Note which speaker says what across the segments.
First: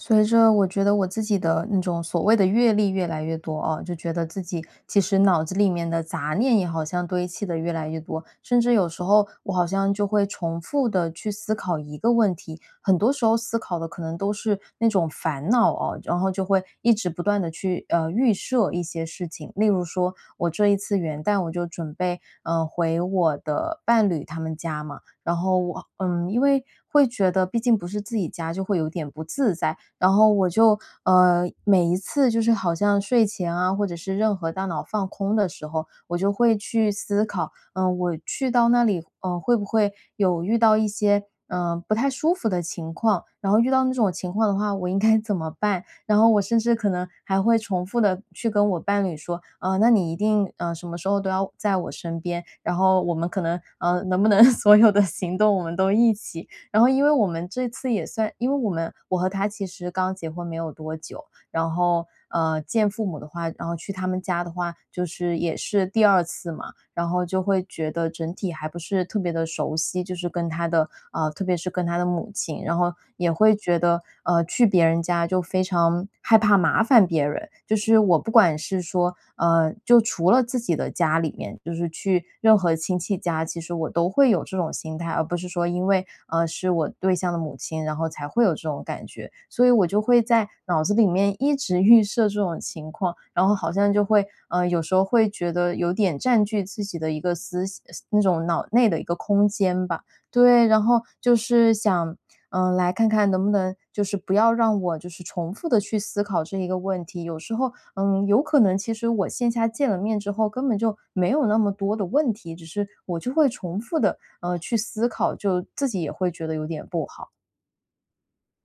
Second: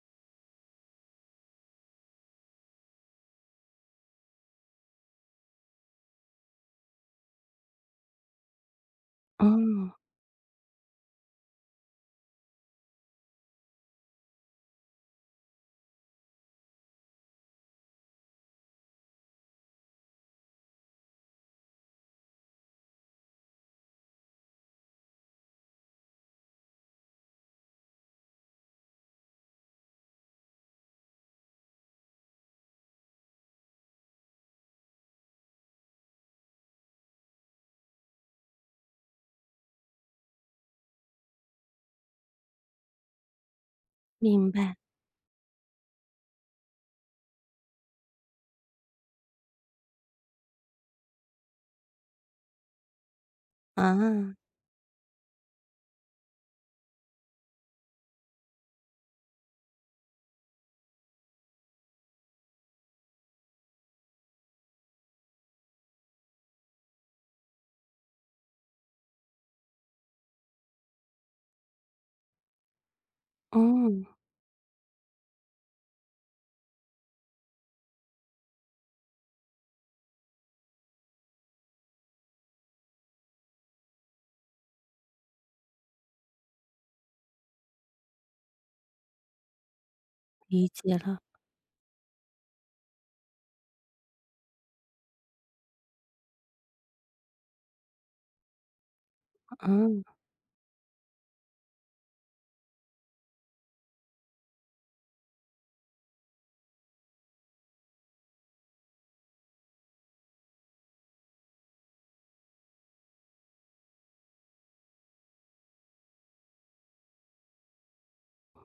Speaker 1: 随着我觉得我自己的那种所谓的阅历越来越多哦，就觉得自己其实脑子里面的杂念也好像堆砌的越来越多，甚至有时候我好
Speaker 2: 嗯，
Speaker 1: 像就会重复的去思考一个问题，很多时候思考的可能都是那种烦恼哦，然后就会一直不断的去预设一些事情，例如说我这一次元旦我就准备回我的伴侣他们家嘛，然后我因为会觉得毕竟不是自己家，就会有点不自在。然后我就,每一次就是好像睡前啊，或者是任何大脑放空的时候，我就会去思考，我去到那里，会不会有遇到一些不太舒服的情况？然后遇到那种情况
Speaker 2: 明
Speaker 1: 的话，
Speaker 2: 白，
Speaker 1: 我应该怎么办？然后我甚至可能还会重复的去跟我伴侣说，啊、那你一定什么时候都要在我身边，然后我们可能
Speaker 2: 啊，
Speaker 1: 能不能 所有的行动我们都一起？然后因为我们这次也算因为我们我和他其实刚结婚没有多久，然后，见父母的话，然后去他们家的话，就是也是第二次嘛，然后就会觉得整体还不是特别的熟悉，就是跟他的特别是跟他的母亲，然后也会觉得，
Speaker 2: 嗯，
Speaker 1: 去别人家就非常害怕麻烦别人。就是我不管是说，就除了自己的家里面，就是去任何亲戚家啊其实我都会有这种心态，而不是说因为是我对象的母亲，然后才会有这种感觉，所以我就会在
Speaker 2: 理
Speaker 1: 脑子
Speaker 2: 解
Speaker 1: 里
Speaker 2: 了，
Speaker 1: 面一直 预设这种情况，然后好像就会有时候会觉得有点占据自己的一个思那种脑内的一个空间吧，
Speaker 2: 嗯，
Speaker 1: 对，然后就是想。嗯，来看看能不能就是不要让我就是重复的去思考这一个问题。有时候嗯，有可能其实我线下见了面之后，根本就没有那么多的问题，只是我就会重复的去思考，就自己也会觉得有点不好，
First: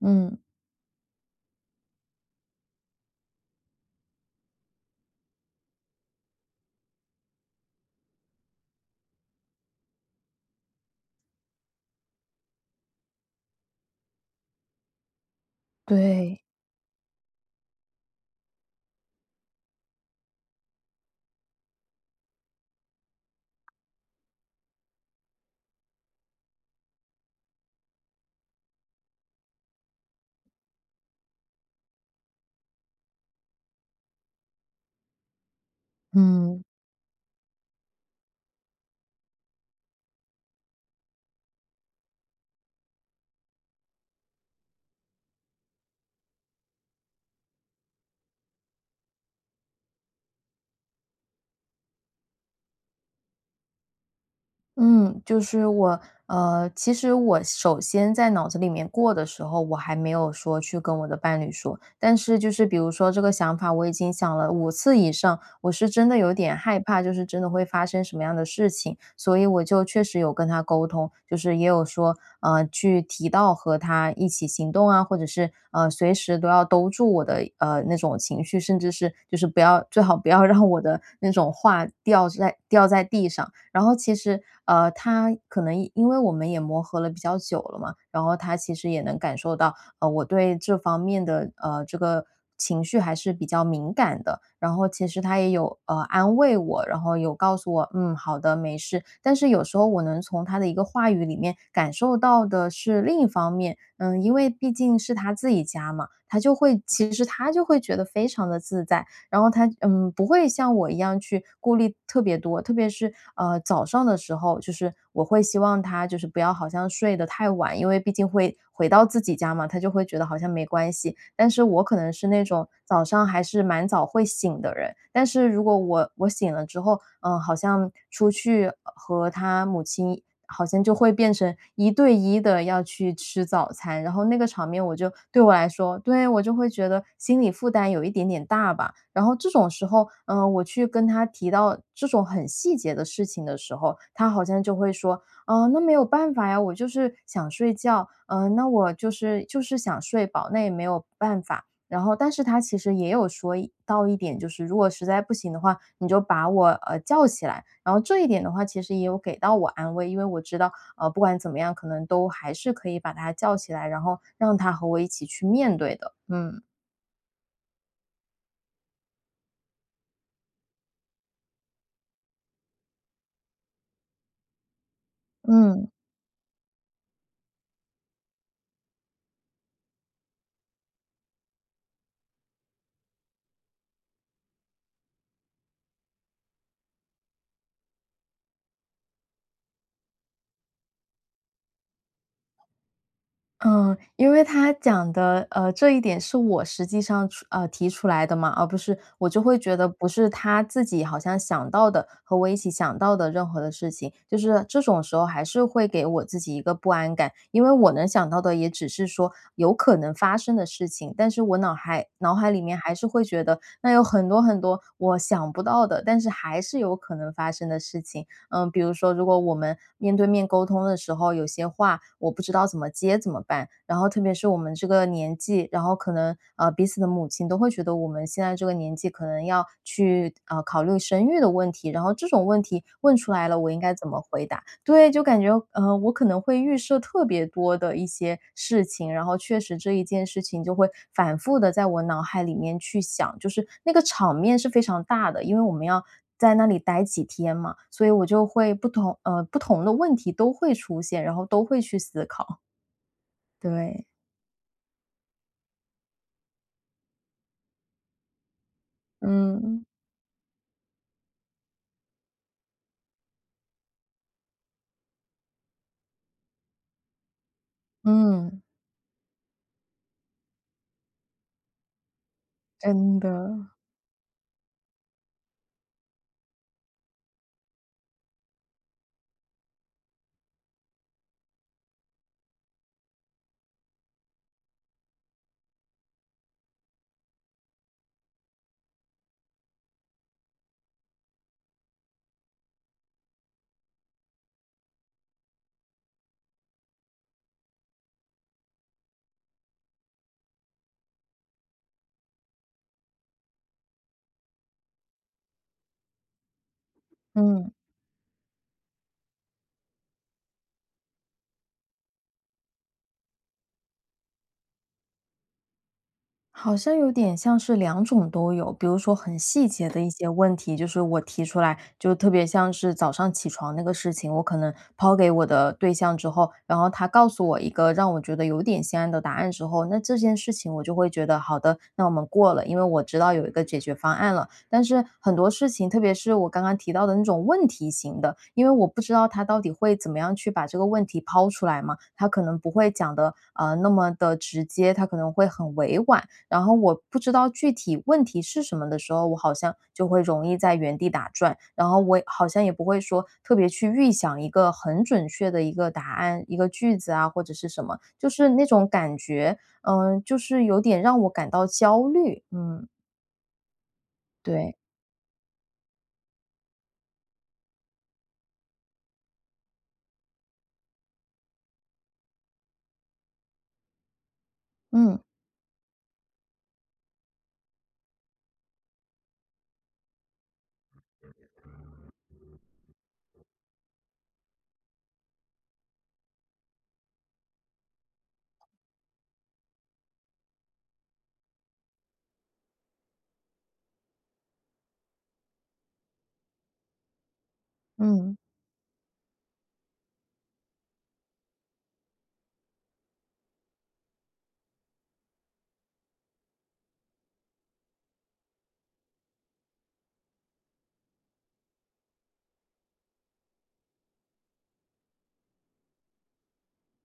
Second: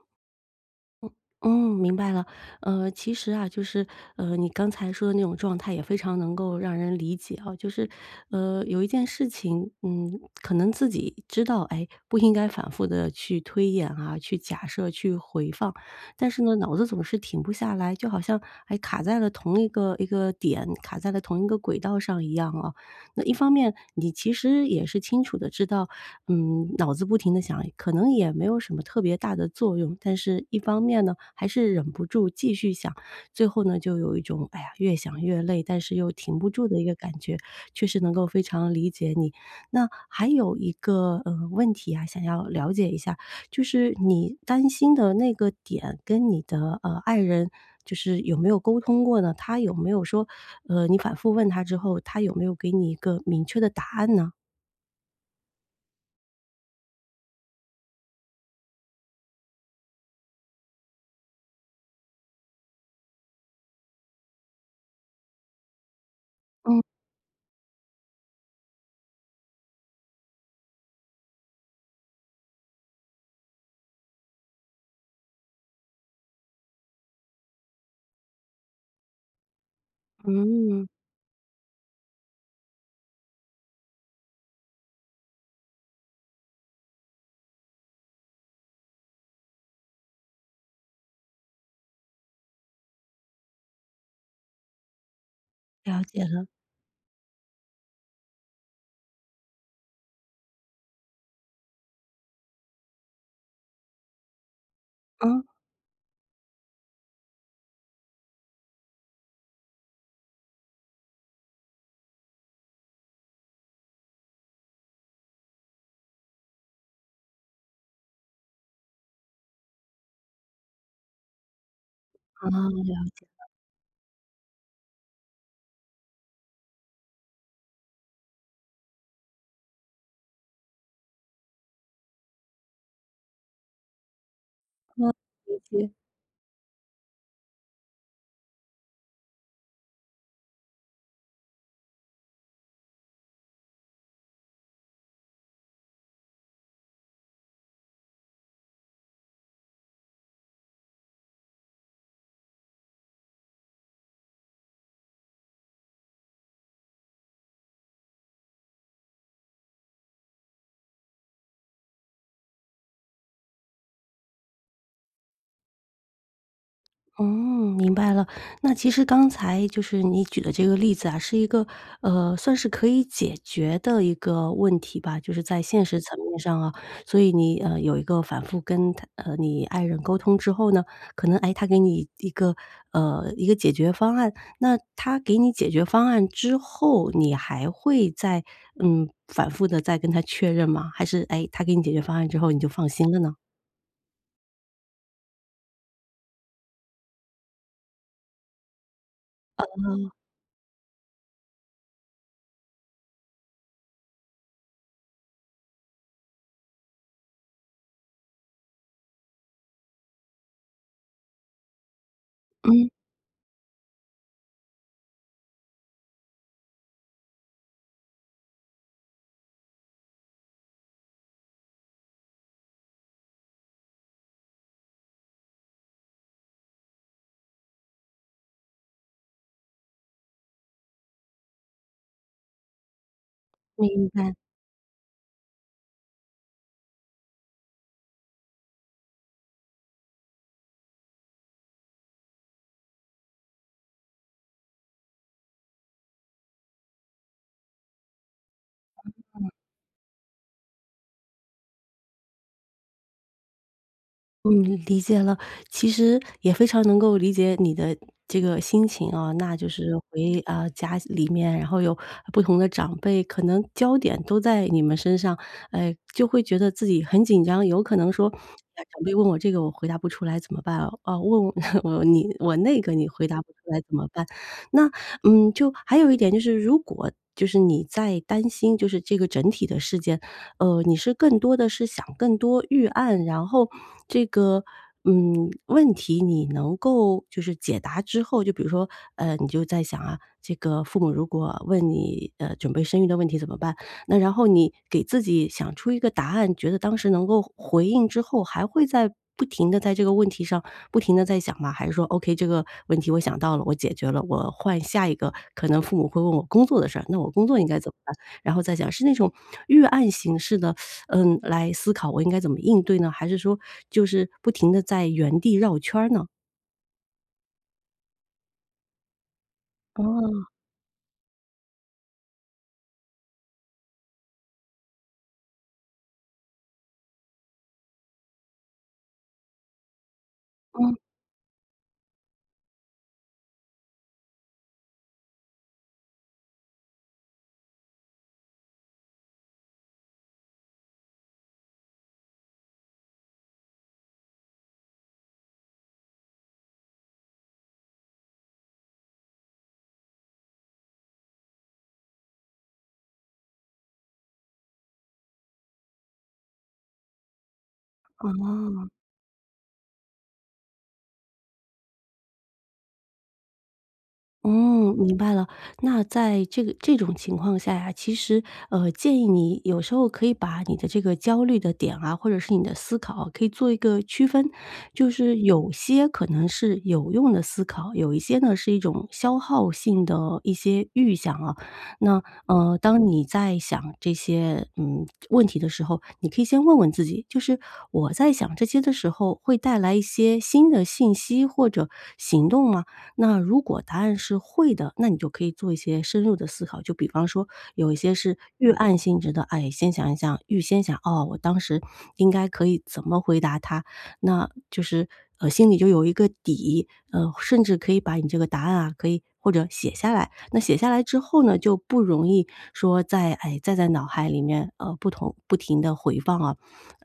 Speaker 1: 嗯。
Speaker 2: 嗯，明白了。其实啊，就是，你刚才说的那种状态也非常能够让人理解啊，就是，有一件事情，嗯，可能自己知道，哎，不应该反复的去推演啊，去假设，去回放，但是
Speaker 1: 对，
Speaker 2: 呢，脑子总是停不下来，就好像，哎，卡在了同一个点，卡在了同一个轨道上一样啊。那一方面，你其实也是清楚的知道，嗯，脑子不停的想，可能也没有什么特别大的作用。但是一方面呢，还是忍不住继续想，最后呢，就有一种哎呀，越想越累，但是又停不
Speaker 1: 嗯。
Speaker 2: 住的一个感觉，确实能够非常理解你。那还有一个，问题啊，想要了解一下，就是你担心的那个点跟你的，爱人就是有没有沟通过呢？他有没有说你反复问他之后，他有没有给你一个明确的答案呢？
Speaker 1: 嗯，就是我，其实我首先在脑子里面过的时候，我还没有说去跟我的伴侣说，但是就是比如说这个想法，我已经想了5次以上，我是真的有点
Speaker 2: 嗯
Speaker 1: 害怕，就是真的会发生什么样的事情，所以我就确实有跟他沟通，就是也有说，去提到和他一起行动啊，或者是随时都要兜住我的那种情绪，甚至是就是不要最好不要让我
Speaker 2: 嗯，
Speaker 1: 的那种话掉在地上。然后其实，他可能因为我们也磨合了比较久了嘛，然后他其实也能感受到，我对这方面的这个情绪还是比较敏感的。然后其实他也有
Speaker 2: 了解
Speaker 1: 安
Speaker 2: 了。
Speaker 1: 慰我，然后有告诉我，嗯，好的，没事。但是有时候我能从他的一个话语里面感受到的是另一方面，嗯，因为毕竟是他
Speaker 2: 嗯，
Speaker 1: 自己家嘛，他就会其实他就会觉得非常的自在。然后他嗯，不会像我一样去顾虑特别多，特别是早上的时候，就是我会希望他就是不要好像睡得太晚，因为毕竟会回到自己家嘛，他就会觉得好像没关系。但是我可能是那
Speaker 2: 啊，
Speaker 1: 种早
Speaker 2: 了
Speaker 1: 上还是蛮早会醒的人，但是如果我醒了之后，好像出去和他母亲。好像就会变成一对一的要去吃早餐，然后那个场面我就对我来
Speaker 2: 解。
Speaker 1: 说对，我就会觉得心理负担有一点点大吧。然后这种时候，嗯，我去跟他提到这种很细节的事情的时候，他好像就会说："啊，那没有办法呀，我就是想睡觉，嗯，那我就是想睡饱，那也没有办法。"然后但是他其实也有说一到一点，就是如果实在不行的话，你就把我，叫起来。然后这一点的话，其实也有给到我安慰，因为我知道，不管怎么样，可能都还是可以把他叫起来，然后让他和我一起去面对的，嗯。
Speaker 2: 嗯，明白了。那其实刚才就是你举的这个例子啊，是一个算是可以解决的一个问题吧，就是在现
Speaker 1: 嗯。
Speaker 2: 实层面上啊。所以你有一个反复跟他你爱人沟通之后呢，可能哎他给你一个一个解决方案，那他给你解决方案之后，你还会再嗯反复的再跟他确认吗？还是哎他给你解决方案之后你就放心了呢？
Speaker 1: 嗯，因为他讲的，这一点是我实际上提出来的嘛，而不是我就会觉得不是他自己好像想到的，和我一起想到的任何的事情，就是这种时候还是会给我自己一个不安感。因为我能想到的也只是说有可能发生的事情，但是我脑海里面
Speaker 2: 嗯，
Speaker 1: 还是会觉得，那有很多很多我想不到的，但是还是有可能发生的事情。嗯，比如说如果我们面对面沟通的时候，有些话我不知道怎么接怎么办？然后特别是我们这个年纪，然后可能彼此的母亲都会觉得我们现在这个年纪可能要去考虑生育的问题，然后这种问题问出来了，我应该
Speaker 2: 明
Speaker 1: 怎么
Speaker 2: 白。
Speaker 1: 回答？对，就感觉我可能会预设特别多的一些事情，然后确实这一件事情就会反复的在我脑海里面去想，就是那个场面是非常大的，因为我们要在那里待几天嘛，所以我就会不同的问题都会出现，然后都会去思考。对，
Speaker 2: 嗯，理解了。其实也非常能够理解你的这个心情啊，那就
Speaker 1: 嗯，
Speaker 2: 是回啊家里面，然后有不同的长辈，可能焦点都在你们身上，哎，就会觉得自己很紧张，有可能说，
Speaker 1: 嗯，
Speaker 2: 哎呀长辈问我这个我回答不出来怎么办啊？哦，问我 我你我那个你
Speaker 1: 真
Speaker 2: 回
Speaker 1: 的，
Speaker 2: 答不出来怎么办？那嗯，就还有一点就是，如果就是你在担心就是这个整体的事件，你是更多的是想更多预案，然后这个。嗯，问题你能够就是解答之后，就比如说，你就在想啊，这个父母如果问你，准备生育的问题怎么办？那然后你给自己想出一个答案，觉得当时能够回应之后，还会在不停的在这个问题上不停的在想吗？还是说 OK，这个问题我想到了，我解决了，我换下一个可能父母会问我工作的事儿，那我工作应
Speaker 1: 嗯。
Speaker 2: 该怎么办？然后再想是那种预案形式的，嗯，来思考我应该怎么应对呢？还是说就是不停的在原地绕圈儿呢？
Speaker 1: 好像有点像是两种都有，比如说很细节的一些
Speaker 2: 哦，
Speaker 1: 问题，就是我提出来，就特别像是早上起床那个事情，我可能抛给我的对象之后，然后他告诉我一个让我觉得有点心安的答案之后，那这件事情我就
Speaker 2: 嗯，
Speaker 1: 会觉得好的，那我们过了，因为我知道有一个解决方案了。但是很多事情，特别是我刚刚提到的那种问题型的，因为我不知道他到底会怎么样去把这个问题抛出来嘛，他可能不会讲的那么的直接，他可能会很委婉。然后我不知道具体问题是什么的时候，我好像就会容易在原地打转，然后我也好像也不会说特别去预想一个很准确的一个答案、一个句子啊，或者是什么，就是那种
Speaker 2: 哦。
Speaker 1: 感觉，就是有点让我感到焦虑。嗯，对，
Speaker 2: 嗯，明白了。那在这个这种情况下呀，其实建议你有时候可以把你的这个焦虑的点啊，或者是你的思考啊，可以做一个区分。就
Speaker 1: 嗯
Speaker 2: 是有些可能是有用的思考，有一些呢是一种消耗性的一些预想啊。那当你在想这些嗯问题的时候，你可以先问问自己，就是我在想这些的时候，会带来一些新的信息或者行动吗？那如果答案是会的，那你就可以做一些深入的思考，就比方说有一些
Speaker 1: 嗯
Speaker 2: 是预案性质的，哎，先想一想，预先想，哦，我当时应该可以怎么回答他，那就是心里就有一个底，甚至可以把你这个答案啊，可以或者写下来。那写下来之后呢，就不容易说在哎再在脑海里面不停的回放啊，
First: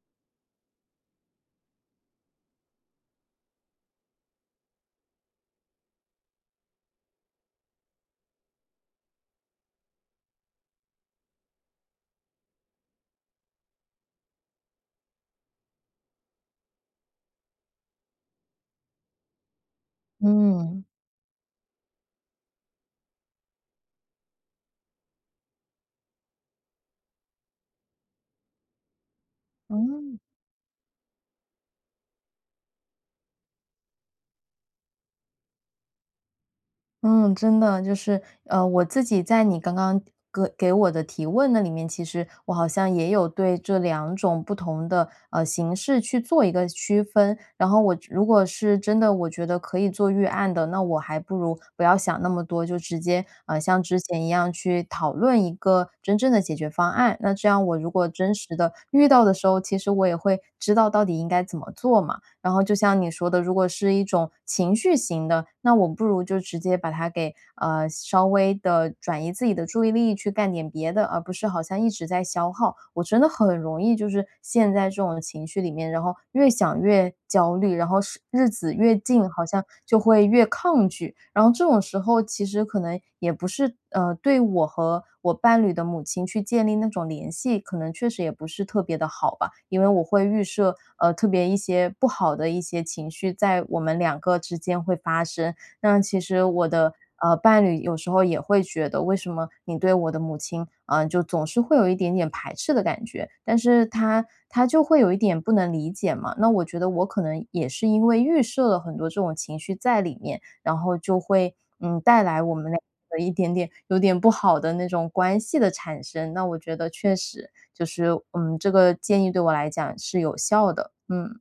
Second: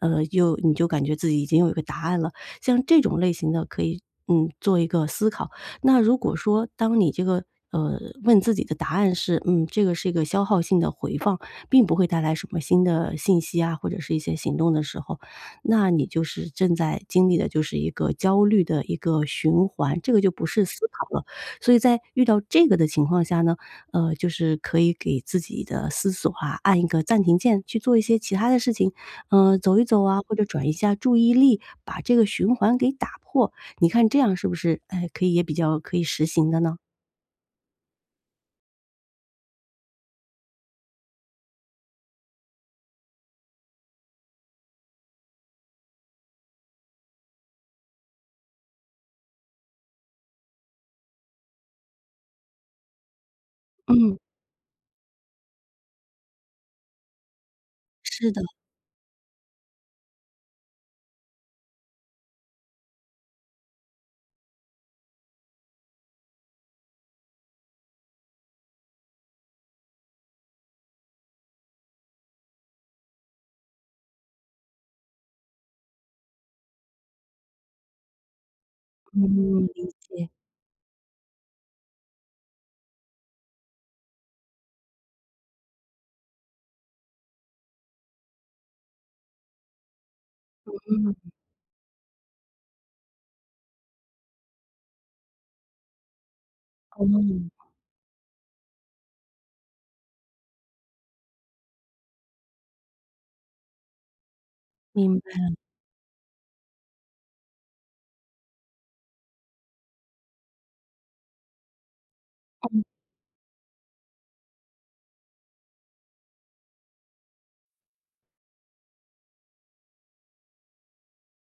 Speaker 2: 就你就感觉自己已经有一个答案了。像这种类型的可以。嗯，做一个思考，那如果说当你这个呃问自己的答案是，嗯，这个是一个消耗性的回放，并不会带来什么新的信息啊，或者是一些行动的时候，那你就是正在经历的就是一个焦虑的一个循环，这个就不是
Speaker 1: 嗯
Speaker 2: 思考了。所以在遇到这个的情况下呢，就是可以给自己的思索啊按一个暂停键，去做一些其他的事情，走一走
Speaker 1: 嗯。
Speaker 2: 啊，或者转移一下注意力，把这个循环给打破。你看这样是不是，哎，可以也比较可以实行的呢？
Speaker 1: 嗯，真的就是，我自己在你刚刚给我的提问那里面，其实我好像也有对这两种不同的形式去做一个区分。然后我如果是真的，我觉得可以做预案的，那我还不如不要想那么多，就直接像之
Speaker 2: 嗯，
Speaker 1: 前一样去讨论一个真正的解决方案。那这样我如果
Speaker 2: 是
Speaker 1: 真
Speaker 2: 的，
Speaker 1: 实的遇到的时候，其实我也会知道到底应该怎么做嘛。然后就像你说的，如果是一种情绪型的，那我不如就直接把它给稍微的转移自己的注意力，去干点别的，而不是好像一直在消耗。我真的很容易就是陷在这种情绪里面，然后越想越焦虑，然后是日子越近，好像
Speaker 2: 嗯，理
Speaker 1: 就会
Speaker 2: 解，
Speaker 1: 越抗拒。然后这种时候其实可能也不是对我和我伴侣的母亲去建立那种联系，可能确实也不是特别的好吧。因为我会预设，特
Speaker 2: 嗯，
Speaker 1: 别一些不好的一些情绪在我们两个之间会发生。那其实我的，
Speaker 2: 嗯，
Speaker 1: 伴侣有时候也会觉得，为什么你对我的母亲，嗯，就总是会有一点点排斥的感觉，但是他就会有一
Speaker 2: 明
Speaker 1: 点不
Speaker 2: 白。
Speaker 1: 能理解嘛。那我觉得我可能也是因为预设了很多这种情绪在里面，然后就会，嗯，带来我们俩的一点点有点不好的那种关系的产生。那我觉得确实就是，嗯，这个建议对我来讲是有效的。嗯，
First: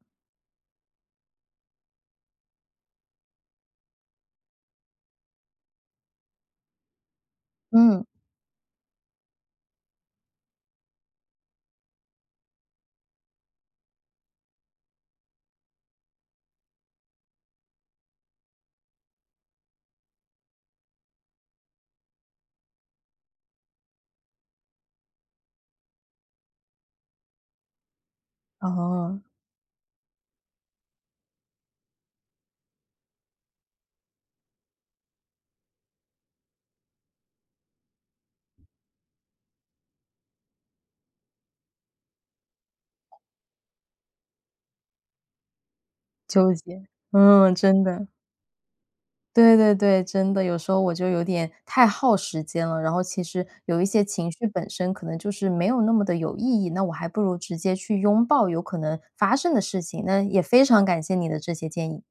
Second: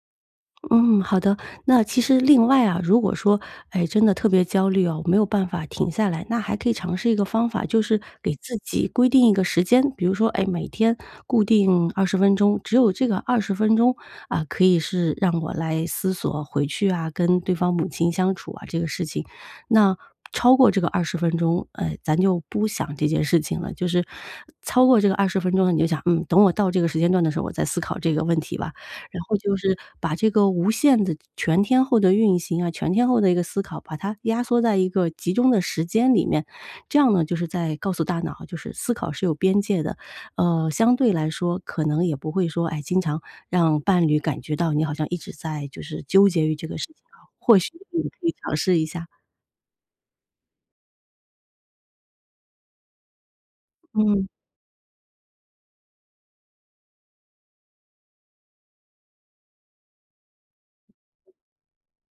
Speaker 2: 嗯，好的。那其实另外啊，如果说，哎，真的特别焦虑哦，没有办法停下来，那还可以尝试一个方法，就是
Speaker 1: 嗯，
Speaker 2: 给自己规定一个时间，比如说，哎，每天固定二十分钟，只有这个二十分钟啊，可以是让我来思索回去啊，跟对方母亲相处啊这个事情。那超过这个二十分钟，咱就不想这件事情了。就是超过这个二十分钟呢，你就想，嗯，等我到这个时间段的时候，我再思考这个问题吧。
Speaker 1: 哦，
Speaker 2: 然后就是把这个无限的全天候的运行啊，全天候的一个思考，把它压缩在一个集中的时间里面，这样呢，就是在告诉大脑啊，就是思考是有边界的，相对来说可能也不会说，哎，经常让伴侣感觉到你好像一直在就是纠结于
Speaker 1: 纠
Speaker 2: 这个事
Speaker 1: 结，
Speaker 2: 情啊，
Speaker 1: 嗯，
Speaker 2: 或许
Speaker 1: 真
Speaker 2: 你
Speaker 1: 的。
Speaker 2: 可以尝试一下。
Speaker 1: 对对对，真的，有时候我就有点太耗时间了，然后其实有一些
Speaker 2: 嗯。
Speaker 1: 情绪本身可能就是没有那么的有意义，那我还不如直接去拥抱有可能发生的事情。那也非常感谢你的这些建议。